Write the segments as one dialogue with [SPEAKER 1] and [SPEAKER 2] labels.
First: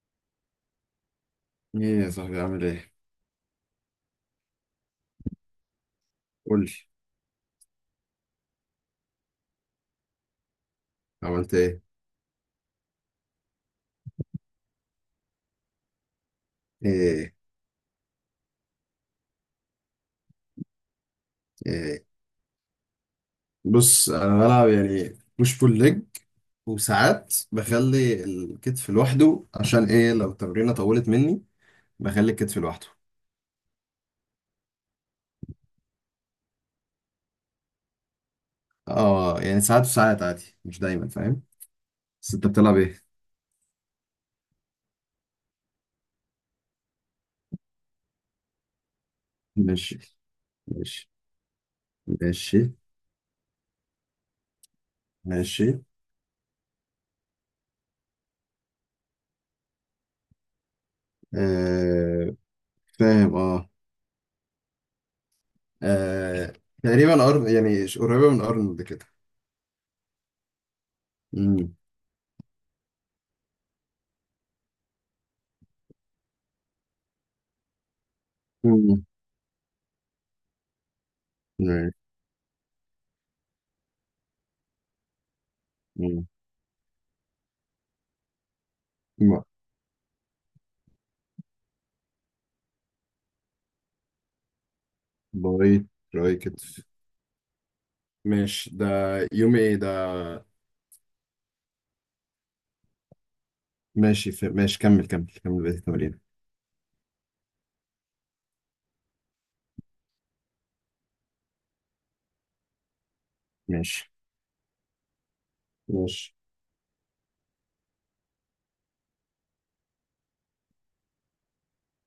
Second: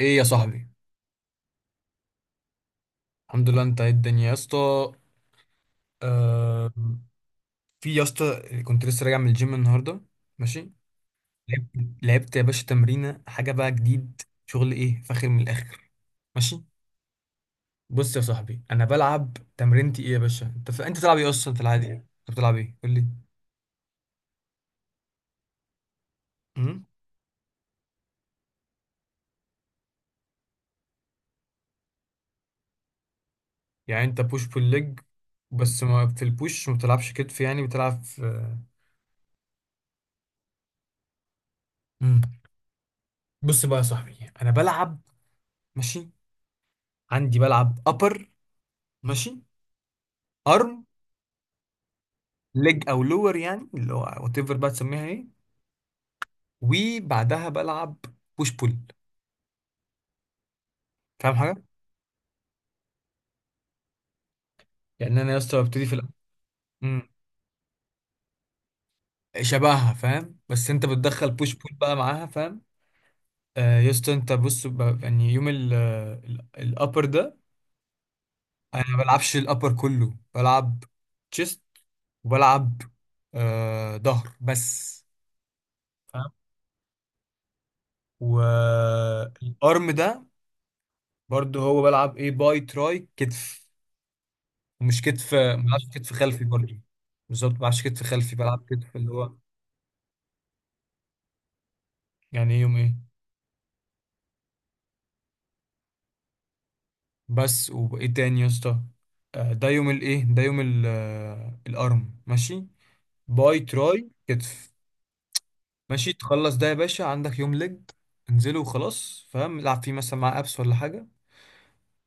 [SPEAKER 1] ايه يا صاحبي؟
[SPEAKER 2] ايه يا صاحبي، عامل ايه؟
[SPEAKER 1] الحمد لله. انت ايه الدنيا يا اسطى؟
[SPEAKER 2] قول
[SPEAKER 1] آه.
[SPEAKER 2] لي،
[SPEAKER 1] في يا اسطى، كنت لسه راجع من الجيم النهارده. ماشي.
[SPEAKER 2] عملت
[SPEAKER 1] لعبت.
[SPEAKER 2] ايه؟
[SPEAKER 1] لعبت يا باشا تمرينه، حاجه بقى جديد، شغل ايه فاخر من الاخر. ماشي.
[SPEAKER 2] ايه
[SPEAKER 1] بص يا صاحبي، انا بلعب تمرينتي ايه يا باشا. انت بتلعب ايه اصلا في العادي
[SPEAKER 2] ايه.
[SPEAKER 1] انت؟ بتلعب ايه؟ قول لي.
[SPEAKER 2] بص، انا بلعب يعني بوش بول ليج،
[SPEAKER 1] امم.
[SPEAKER 2] وساعات بخلي الكتف لوحده عشان ايه، لو التمرينه طولت مني بخلي الكتف لوحده.
[SPEAKER 1] يعني انت بوش بول ليج. بس ما في البوش ما بتلعبش كتف، يعني بتلعب في؟
[SPEAKER 2] اه يعني ساعات وساعات عادي، مش دايما، فاهم؟ بس
[SPEAKER 1] امم.
[SPEAKER 2] انت بتلعب ايه؟
[SPEAKER 1] بص بقى يا صاحبي انا بلعب. ماشي. عندي بلعب ابر. ماشي.
[SPEAKER 2] ماشي
[SPEAKER 1] ارم.
[SPEAKER 2] ماشي ماشي
[SPEAKER 1] ليج او لور، يعني اللي هو وات ايفر بقى تسميها ايه.
[SPEAKER 2] ماشي.
[SPEAKER 1] وبعدها بلعب بوش بول. فاهم حاجه.
[SPEAKER 2] آه فاهم اه.
[SPEAKER 1] يعني انا يا اسطى ببتدي في الأول.
[SPEAKER 2] آه تقريبا أرن، يعني قريبه من ارنولد كده.
[SPEAKER 1] شبهها فاهم، بس انت بتدخل بوش بول
[SPEAKER 2] امم
[SPEAKER 1] بقى معاها فاهم. آه يا اسطى انت بص، يعني يوم ال، الابر ده. انا ما بلعبش الابر كله، بلعب تشيست، وبلعب آه ظهر بس.
[SPEAKER 2] امم
[SPEAKER 1] فاهم. والارم ده، برضو هو بلعب ايه، باي تراي كتف. ومش كتف، ما
[SPEAKER 2] باي
[SPEAKER 1] بلعبش كتف
[SPEAKER 2] راي
[SPEAKER 1] خلفي برضه.
[SPEAKER 2] كتف.
[SPEAKER 1] بالظبط، ما بلعبش كتف خلفي، بلعب
[SPEAKER 2] ماشي، ده
[SPEAKER 1] كتف اللي هو.
[SPEAKER 2] يوم ايه ده؟
[SPEAKER 1] يعني ايه يوم ايه؟
[SPEAKER 2] ماشي، ماشي كمل كمل كمل بقية التمارين.
[SPEAKER 1] بس وايه تاني يا اسطى؟ ده يوم الايه، ده الارم ماشي. باي تراي
[SPEAKER 2] ماشي
[SPEAKER 1] كتف. ماشي،
[SPEAKER 2] ماشي
[SPEAKER 1] تخلص ده يا باشا عندك يوم ليج. انزله وخلاص فاهم، العب فيه مثلا مع ابس ولا حاجه.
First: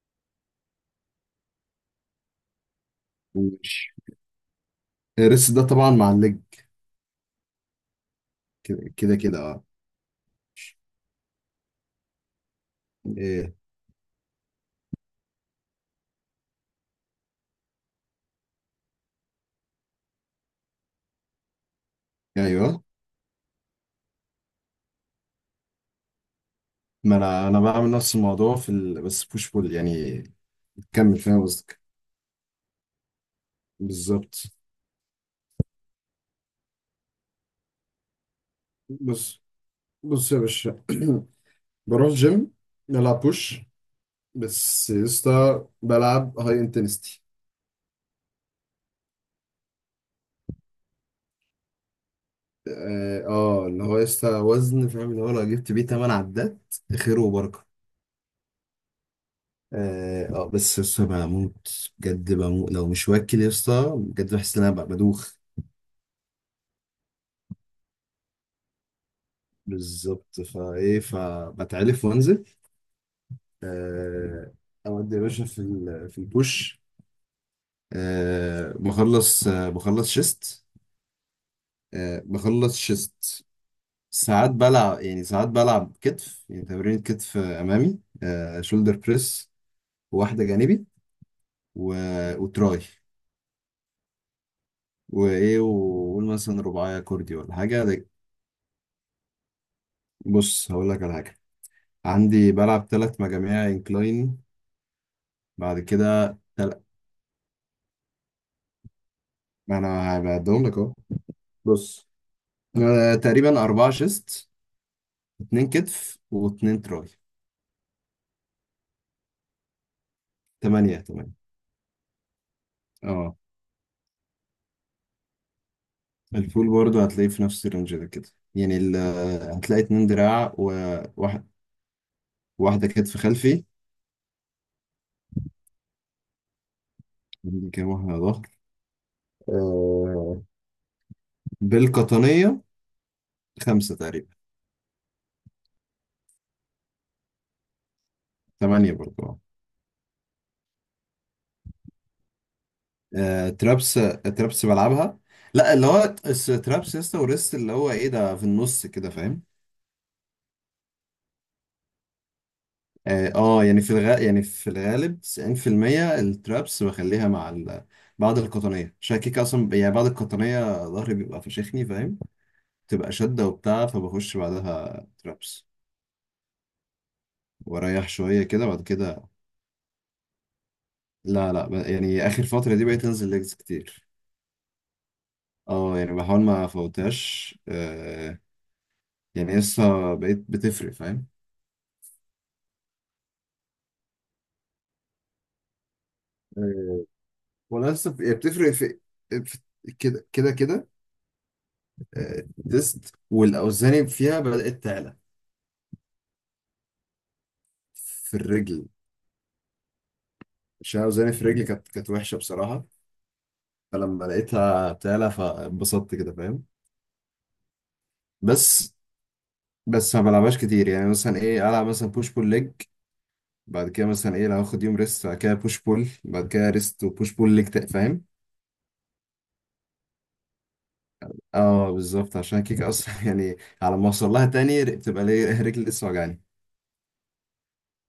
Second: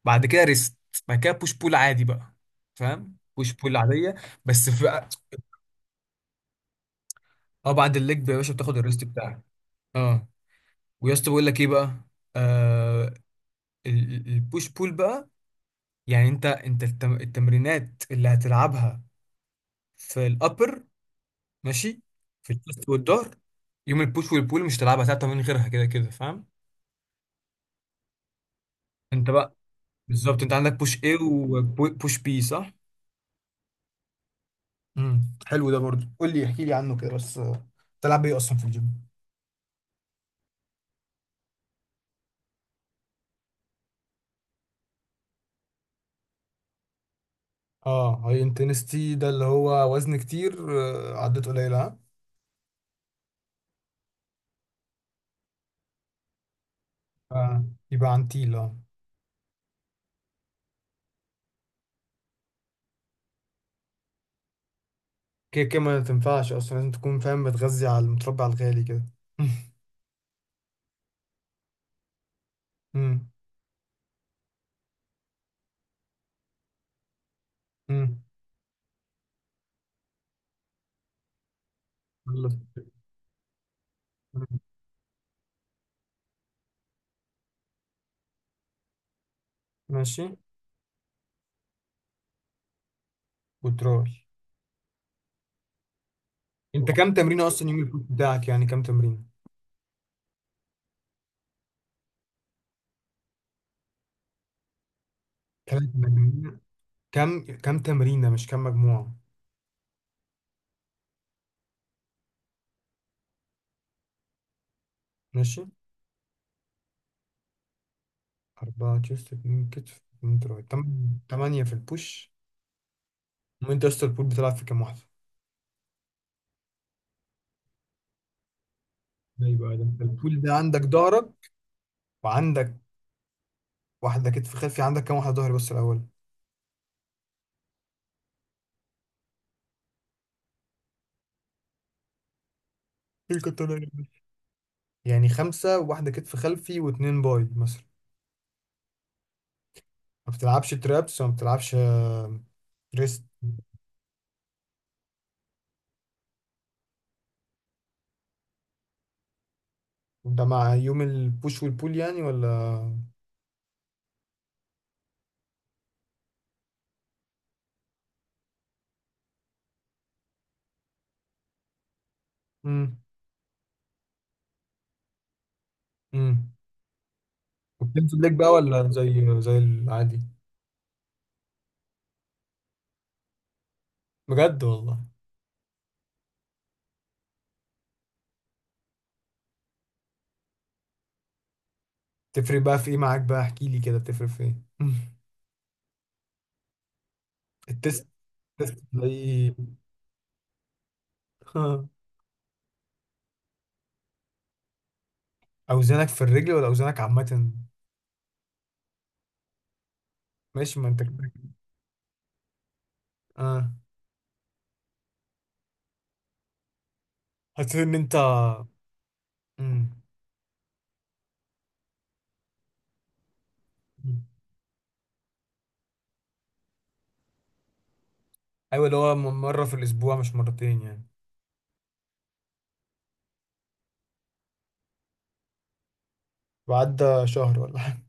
[SPEAKER 1] بعد كده ريست. بعد كده بوش بول عادي بقى. فاهم، بوش بول
[SPEAKER 2] ماشي،
[SPEAKER 1] عاديه. بس في.
[SPEAKER 2] الريست ده طبعا مع الليج،
[SPEAKER 1] اه بعد الليج يا باشا بتاخد
[SPEAKER 2] كده
[SPEAKER 1] الريست
[SPEAKER 2] كده كده،
[SPEAKER 1] بتاعك.
[SPEAKER 2] اه.
[SPEAKER 1] اه. ويا اسطى بقول لك ايه بقى. آه.
[SPEAKER 2] ايه.
[SPEAKER 1] البوش بول بقى. يعني انت التمرينات اللي هتلعبها في الابر. ماشي. في
[SPEAKER 2] ايوه،
[SPEAKER 1] الشيست والظهر، يوم البوش والبول مش هتلعبها ثلاثة من غيرها كده كده فاهم.
[SPEAKER 2] ما انا بعمل نفس الموضوع بس
[SPEAKER 1] انت
[SPEAKER 2] بوش
[SPEAKER 1] بقى،
[SPEAKER 2] بول يعني.
[SPEAKER 1] بالظبط انت عندك بوش ايه
[SPEAKER 2] كمل فاهم قصدك،
[SPEAKER 1] وبوش بي صح؟
[SPEAKER 2] بالظبط.
[SPEAKER 1] امم. حلو ده برضو، قول لي احكي لي عنه كده بس، تلعب ايه اصلا في الجيم؟
[SPEAKER 2] بص بص يا باشا، بروح جيم بلعب بوش، بس يسطا بلعب هاي انتنستي.
[SPEAKER 1] اه هاي انتنستي ده اللي هو وزن كتير، عدات قليلة، ها؟
[SPEAKER 2] اللي هو يسطا وزن، فاهم؟ اللي هو لو جبت بيه تمن عدات، خير
[SPEAKER 1] آه.
[SPEAKER 2] وبركة.
[SPEAKER 1] يبقى عن تيل اه.
[SPEAKER 2] اه آه، بس يسطا بموت بجد، بموت لو مش واكل يسطا، بجد بحس ان انا بدوخ.
[SPEAKER 1] كده كده ما تنفعش اصلا، لازم تكون فاهم بتغذي على المتربع الغالي كده.
[SPEAKER 2] بالظبط، فايه فبتعلف وانزل. آه اودي يا باشا في البوش.
[SPEAKER 1] مم.
[SPEAKER 2] آه بخلص، آه بخلص شيست، آه
[SPEAKER 1] يلا.
[SPEAKER 2] بخلص شيست
[SPEAKER 1] مم.
[SPEAKER 2] ساعات بلعب يعني، ساعات بلعب كتف يعني، تمرين كتف آه، امامي آه، شولدر بريس،
[SPEAKER 1] ماشي.
[SPEAKER 2] واحدة جانبي، و... وتراي.
[SPEAKER 1] وتراي.
[SPEAKER 2] وايه وقول مثلا
[SPEAKER 1] انت
[SPEAKER 2] رباعية
[SPEAKER 1] كام
[SPEAKER 2] كردي
[SPEAKER 1] تمرينه
[SPEAKER 2] ولا
[SPEAKER 1] اصلا يوم
[SPEAKER 2] حاجة
[SPEAKER 1] الفوت بتاعك؟ يعني كام تمرينه؟
[SPEAKER 2] بص، هقول لك على حاجة. عندي بلعب ثلاث مجاميع انكلاين، بعد
[SPEAKER 1] ثلاث
[SPEAKER 2] كده
[SPEAKER 1] تمارين
[SPEAKER 2] تل...
[SPEAKER 1] كام تمرينه مش كام مجموعه؟
[SPEAKER 2] ما انا هبعدهم لك اهو. بص آه، تقريبا أربعة شيست،
[SPEAKER 1] ماشي.
[SPEAKER 2] اتنين كتف واتنين تراي.
[SPEAKER 1] 4 تشيست، 2 كتف، 2 تراي،
[SPEAKER 2] تمانية تمانية
[SPEAKER 1] 8 في البوش.
[SPEAKER 2] اه.
[SPEAKER 1] وانت يا اسطى البول بتلعب في كام واحده؟
[SPEAKER 2] الفول برضه هتلاقيه في نفس الرينج ده كده، يعني ال...
[SPEAKER 1] ايوه بقى،
[SPEAKER 2] هتلاقي
[SPEAKER 1] ده انت
[SPEAKER 2] اتنين
[SPEAKER 1] البول
[SPEAKER 2] دراع
[SPEAKER 1] ده عندك
[SPEAKER 2] وواحد،
[SPEAKER 1] ظهرك. وعندك
[SPEAKER 2] واحدة كتف خلفي.
[SPEAKER 1] واحده كتف خلفي، عندك كام واحده ظهري بس الاول؟
[SPEAKER 2] عندي كام واحدة ظهر آه، بالقطنية؟
[SPEAKER 1] إيه الكتة ده
[SPEAKER 2] خمسة
[SPEAKER 1] يعني؟
[SPEAKER 2] تقريبا.
[SPEAKER 1] يعني خمسه، وواحده كتف خلفي، واتنين باي مثلا.
[SPEAKER 2] تمانية برضه.
[SPEAKER 1] ما بتلعبش ترابس وما بتلعبش ريست؟
[SPEAKER 2] آه، ترابس، ترابس بلعبها. لا، اللي هو ترابس يسطا، وريست اللي هو ايه ده في النص كده، فاهم؟
[SPEAKER 1] ده مع يوم البوش والبول يعني ولا؟
[SPEAKER 2] اه آه، يعني يعني في الغالب 90% الترابس بخليها مع بعد القطنية عشان كيك اصلا، يعني بعد القطنية ظهري بيبقى فشخني فاهم.
[SPEAKER 1] امم.
[SPEAKER 2] تبقى شدة وبتاع فبخش بعدها ترابس،
[SPEAKER 1] امم.
[SPEAKER 2] واريح
[SPEAKER 1] وبتنزل ليك
[SPEAKER 2] شوية
[SPEAKER 1] بقى
[SPEAKER 2] كده بعد
[SPEAKER 1] ولا
[SPEAKER 2] كده.
[SPEAKER 1] زي العادي؟
[SPEAKER 2] لا لا، يعني اخر فترة دي بقيت انزل ليجز كتير.
[SPEAKER 1] بجد والله؟
[SPEAKER 2] اه يعني بحاول ما افوتهاش آه، يعني لسه بقيت بتفرق فاهم.
[SPEAKER 1] تفرق بقى في ايه معاك؟ بقى احكي لي كده، تفرق في ايه؟ مم.
[SPEAKER 2] ولا
[SPEAKER 1] التست.
[SPEAKER 2] لسه بتفرق
[SPEAKER 1] التست
[SPEAKER 2] في
[SPEAKER 1] تلاقي.
[SPEAKER 2] في- كده كده كده.
[SPEAKER 1] ها،
[SPEAKER 2] آه، تيست والاوزان فيها بدات تعلى.
[SPEAKER 1] اوزانك في الرجل ولا اوزانك عامة؟
[SPEAKER 2] في الرجل،
[SPEAKER 1] ماشي، ما
[SPEAKER 2] عشان
[SPEAKER 1] انت كده.
[SPEAKER 2] اوزاني في الرجل كانت وحشه بصراحه،
[SPEAKER 1] اه.
[SPEAKER 2] فلما لقيتها تعلى فانبسطت كده فاهم.
[SPEAKER 1] حسيت ان انت.
[SPEAKER 2] بس.
[SPEAKER 1] امم.
[SPEAKER 2] ما بلعبهاش كتير، يعني مثلا ايه، العب مثلا بوش بول ليج، بعد كده مثلا ايه لو هاخد يوم ريست، بعد كده بوش بول، بعد كده ريست وبوش بول ليج فاهم.
[SPEAKER 1] ايوه، اللي هو مرة في الاسبوع مش مرتين يعني.
[SPEAKER 2] اه بالظبط، عشان كيك اصلا يعني على ما اوصل لها تاني بتبقى ليه رجلي لسه وجعاني.
[SPEAKER 1] وعدى شهر ولا حاجة؟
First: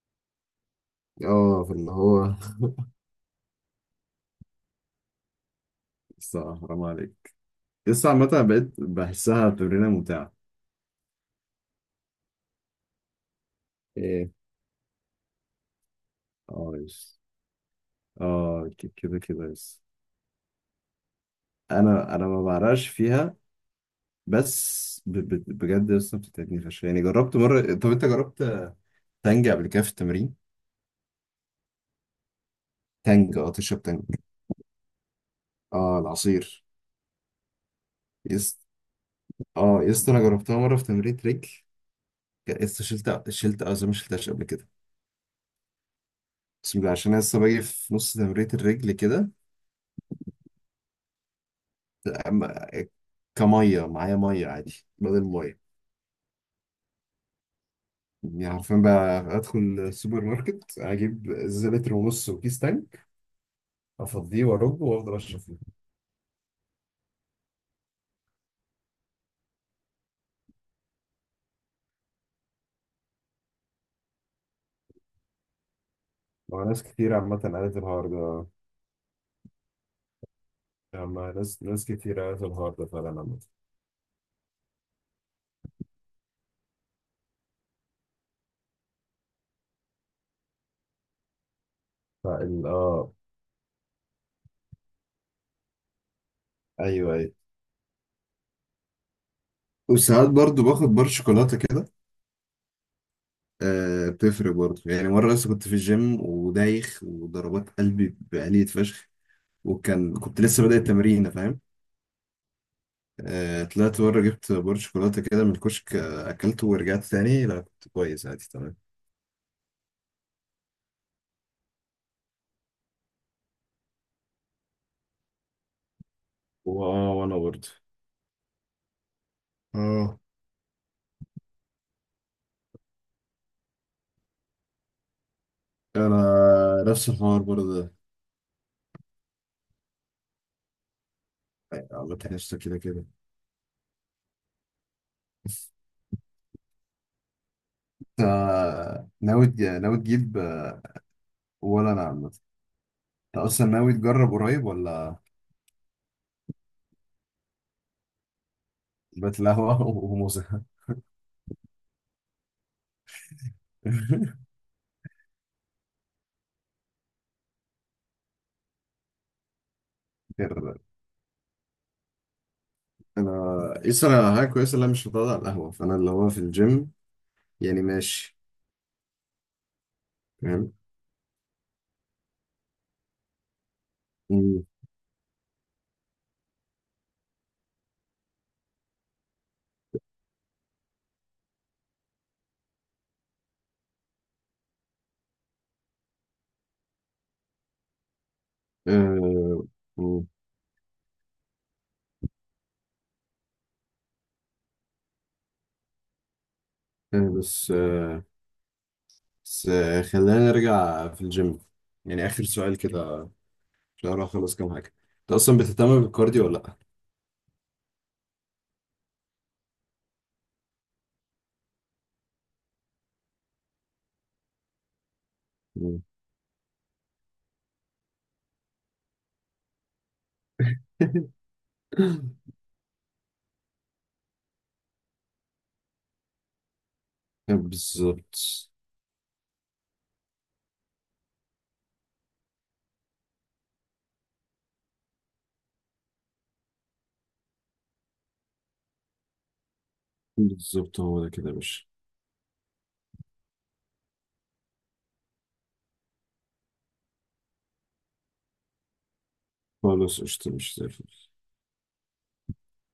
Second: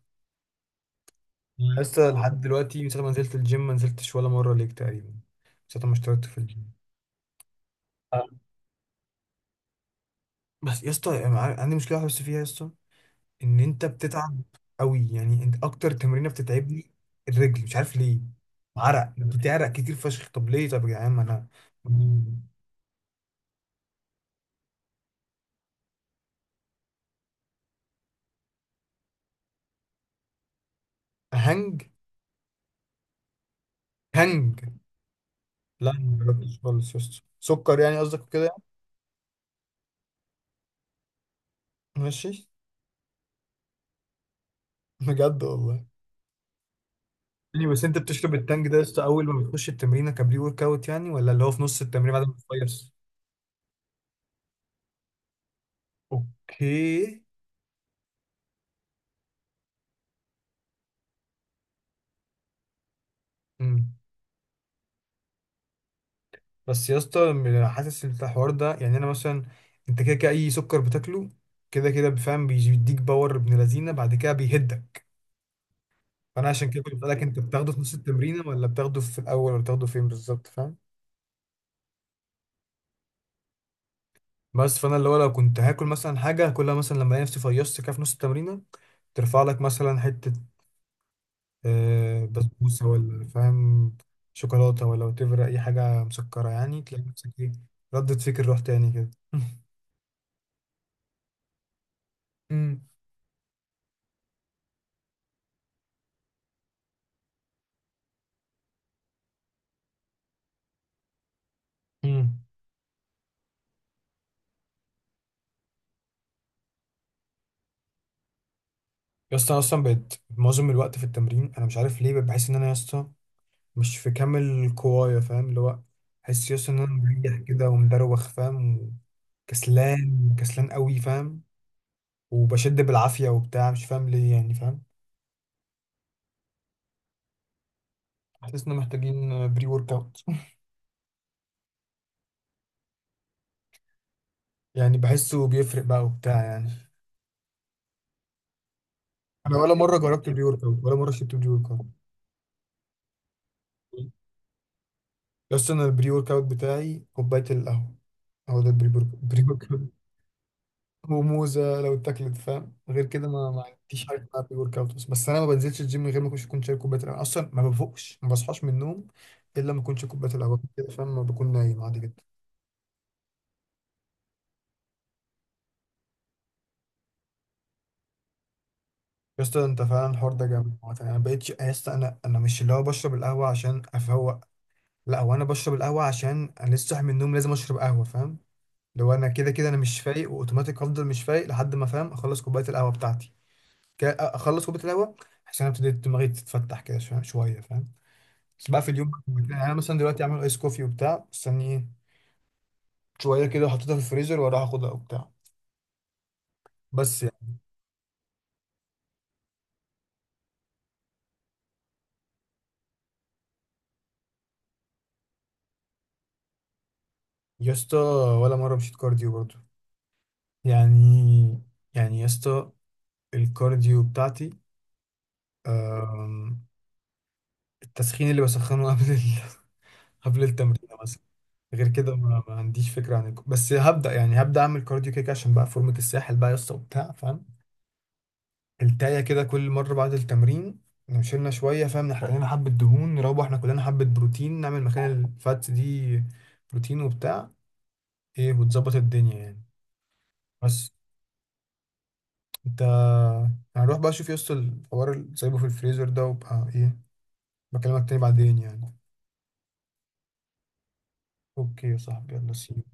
[SPEAKER 2] اه
[SPEAKER 1] مم.
[SPEAKER 2] فاللي
[SPEAKER 1] لسه
[SPEAKER 2] هو
[SPEAKER 1] لحد دلوقتي، من ساعة ما نزلت الجيم ما نزلتش ولا مرة ليك تقريبا، من ساعة ما اشتركت في
[SPEAKER 2] الصراحة
[SPEAKER 1] الجيم.
[SPEAKER 2] حرام عليك، لسه عامة أنا بقيت بحسها تمرينة ممتعة.
[SPEAKER 1] بس يا اسطى أنا عندي مشكله واحده بس فيها يا اسطى، ان انت
[SPEAKER 2] ايه.
[SPEAKER 1] بتتعب قوي، يعني انت اكتر تمرينه
[SPEAKER 2] اه
[SPEAKER 1] بتتعبني
[SPEAKER 2] يس.
[SPEAKER 1] الرجل، مش عارف ليه.
[SPEAKER 2] اه
[SPEAKER 1] عرق
[SPEAKER 2] كده كده
[SPEAKER 1] بتعرق
[SPEAKER 2] يس.
[SPEAKER 1] كتير فشخ، طب ليه؟ طب يا جدعان ما انا.
[SPEAKER 2] انا ما بعرقش فيها، بس بجد لسه بتتعبني فشخ. يعني جربت مرة، طب انت جربت تانج قبل كده في التمرين؟
[SPEAKER 1] هنج.
[SPEAKER 2] تانج اه، تشرب تانج.
[SPEAKER 1] هنج. لا،
[SPEAKER 2] اه
[SPEAKER 1] ما جربتش
[SPEAKER 2] العصير.
[SPEAKER 1] خالص يا اسطى، سكر يعني قصدك وكده
[SPEAKER 2] يس.
[SPEAKER 1] يعني؟
[SPEAKER 2] اه يس، انا جربتها مرة في تمرين رجل،
[SPEAKER 1] ماشي.
[SPEAKER 2] يس شلت، شلت اه زي ما شلتهاش قبل كده.
[SPEAKER 1] بجد والله؟
[SPEAKER 2] بسم الله، عشان أنا لسه باجي
[SPEAKER 1] يعني بس
[SPEAKER 2] في
[SPEAKER 1] انت
[SPEAKER 2] نص
[SPEAKER 1] بتشرب
[SPEAKER 2] تمرين
[SPEAKER 1] التانج ده يا
[SPEAKER 2] الرجل
[SPEAKER 1] اسطى اول
[SPEAKER 2] كده.
[SPEAKER 1] ما بتخش التمرينه كبري ورك اوت يعني؟ ولا اللي هو في نص التمرين بعد ما
[SPEAKER 2] أما-
[SPEAKER 1] تخلص؟
[SPEAKER 2] كمية معايا مية، عادي، بدل مية
[SPEAKER 1] اوكي.
[SPEAKER 2] يعني. عارفين بقى، ادخل السوبر ماركت اجيب ازازه لتر ونص وكيس تانك،
[SPEAKER 1] مم.
[SPEAKER 2] افضيه وارج وافضل اشرب فيه.
[SPEAKER 1] بس يا اسطى حاسس ان الحوار ده، يعني انا مثلا، انت كده كده اي سكر بتاكله كده كده بفهم بيديك باور ابن لذينه بعد كده بيهدك. فانا
[SPEAKER 2] مع
[SPEAKER 1] عشان كده
[SPEAKER 2] ناس
[SPEAKER 1] كنت
[SPEAKER 2] كتير
[SPEAKER 1] بسألك،
[SPEAKER 2] عامه
[SPEAKER 1] انت بتاخده
[SPEAKER 2] قالت
[SPEAKER 1] في نص
[SPEAKER 2] الحوار
[SPEAKER 1] التمرين
[SPEAKER 2] ده،
[SPEAKER 1] ولا بتاخده في الاول ولا بتاخده فين بالظبط فاهم؟
[SPEAKER 2] يعني مع ناس كتير قالت الحوار ده فعلا، عامه.
[SPEAKER 1] بس فانا اللي هو، لو كنت هاكل مثلا حاجه هاكلها مثلا لما الاقي نفسي فيصت كده في نص التمرينه، ترفع لك مثلا حته
[SPEAKER 2] فال
[SPEAKER 1] بسبوسه
[SPEAKER 2] اه.
[SPEAKER 1] ولا فاهم، شوكولاته ولا، وتفرق اي حاجه مسكره، يعني تلاقي
[SPEAKER 2] ايوه
[SPEAKER 1] نفسك
[SPEAKER 2] ايوه.
[SPEAKER 1] ايه، ردت فكر، روح تاني كده.
[SPEAKER 2] وساعات برضو باخد بار شوكولاته كده. آه بتفرق برضو، يعني مره لسه كنت في الجيم ودايخ وضربات قلبي بقلية فشخ، وكان كنت لسه بادئ التمرين فاهم.
[SPEAKER 1] امم.
[SPEAKER 2] آه طلعت بره جبت بار شوكولاته كده من الكشك آه، اكلته ورجعت تاني، لا كنت كويس عادي تمام.
[SPEAKER 1] يا اسطى أنا اصلا بقيت معظم الوقت في التمرين انا مش عارف ليه، بقيت بحس ان انا يا اسطى مش في كامل قوايا فاهم، اللي هو بحس يا اسطى ان انا
[SPEAKER 2] واه
[SPEAKER 1] مريح
[SPEAKER 2] وانا برضه.
[SPEAKER 1] كده ومدروخ فاهم،
[SPEAKER 2] اه
[SPEAKER 1] وكسلان كسلان قوي فاهم، وبشد بالعافيه وبتاع مش فاهم ليه يعني فاهم.
[SPEAKER 2] انا نفس الحوار برضه.
[SPEAKER 1] حاسس ان محتاجين بري ورك اوت.
[SPEAKER 2] عامة قشطة كده كده.
[SPEAKER 1] يعني بحسه بيفرق بقى وبتاع يعني.
[SPEAKER 2] انت ناوي
[SPEAKER 1] انا ولا
[SPEAKER 2] ناوي
[SPEAKER 1] مره جربت
[SPEAKER 2] تجيب
[SPEAKER 1] بري ورك اوت،
[SPEAKER 2] آه؟
[SPEAKER 1] ولا مره شربت بري ورك اوت.
[SPEAKER 2] ولا انا عامة. انت اصلا ناوي تجرب قريب ولا؟
[SPEAKER 1] يا اسطى انا البري ورك اوت بتاعي كوبايه القهوه. هو ده
[SPEAKER 2] بقت
[SPEAKER 1] البري ورك.
[SPEAKER 2] القهوة وموزة.
[SPEAKER 1] وموزه لو اتاكلت فاهم، غير كده ما عنديش حاجه اسمها بري ورك اوت. بس انا ما بنزلش الجيم من غير ما اكونش كنت شارب كوبايه القهوه، اصلا ما بفوقش، ما بصحاش من النوم الا ما اكونش كوبايه القهوه
[SPEAKER 2] غير
[SPEAKER 1] كده فاهم، ما بكون نايم عادي جدا.
[SPEAKER 2] انا، يسرا انا حاجة كويسة اللي انا مش بتقعد على القهوة، فانا اللي هو في الجيم يعني ماشي.
[SPEAKER 1] يا اسطى انت فعلا الحوار ده
[SPEAKER 2] فاهم.
[SPEAKER 1] جامد عامة. انا بقيتش يا اسطى، انا مش اللي هو بشرب القهوه عشان افوق.
[SPEAKER 2] مم.
[SPEAKER 1] لا، هو انا بشرب القهوه عشان انا لسه صاحي من النوم، لازم اشرب قهوه فاهم. لو انا كده كده انا مش فايق، واوتوماتيك هفضل مش فايق لحد ما، فاهم، اخلص كوبايه القهوه بتاعتي. كده اخلص كوبايه القهوه عشان ابتدي دماغي تتفتح كده شويه شوية، فاهم. بس بقى في اليوم،
[SPEAKER 2] آه،
[SPEAKER 1] يعني انا مثلا دلوقتي
[SPEAKER 2] مم.
[SPEAKER 1] اعمل ايس كوفي وبتاع استنيه شويه كده، وحطيتها في الفريزر واروح اخدها وبتاع. بس
[SPEAKER 2] آه،
[SPEAKER 1] يعني.
[SPEAKER 2] بس آه، بس آه، خلينا نرجع في الجيم. يعني اخر سؤال كده. لا لا خلاص، كام حاجة. انت اصلا بتهتم بالكارديو ولا لا؟
[SPEAKER 1] يا اسطى ولا مره مشيت كارديو برضو. يعني يعني يا اسطى الكارديو بتاعتي،
[SPEAKER 2] مم.
[SPEAKER 1] أم، التسخين اللي بسخنه قبل قبل التمرين مثلا. غير كده ما عنديش فكره عن بس هبدا، يعني هبدا اعمل كارديو كده كده عشان بقى فورمه الساحل بقى يا اسطى وبتاع فاهم.
[SPEAKER 2] بالظبط.
[SPEAKER 1] التاية كده كل مرة بعد التمرين نشيلنا شوية فاهم، نحرق لنا حبة دهون، نروح احنا كلنا حبة بروتين نعمل مكان الفاتس دي، بروتين وبتاع ايه، وتظبط الدنيا يعني. بس.
[SPEAKER 2] بالظبط، هو ده كده يا باشا.
[SPEAKER 1] انت، هنروح بقى شوف يوصل الحوار اللي سايبه في الفريزر ده وبقى ايه، بكلمك تاني بعدين يعني.
[SPEAKER 2] خلاص قشطة، مش زي الفل.
[SPEAKER 1] اوكي يا صاحبي، يلا، سي.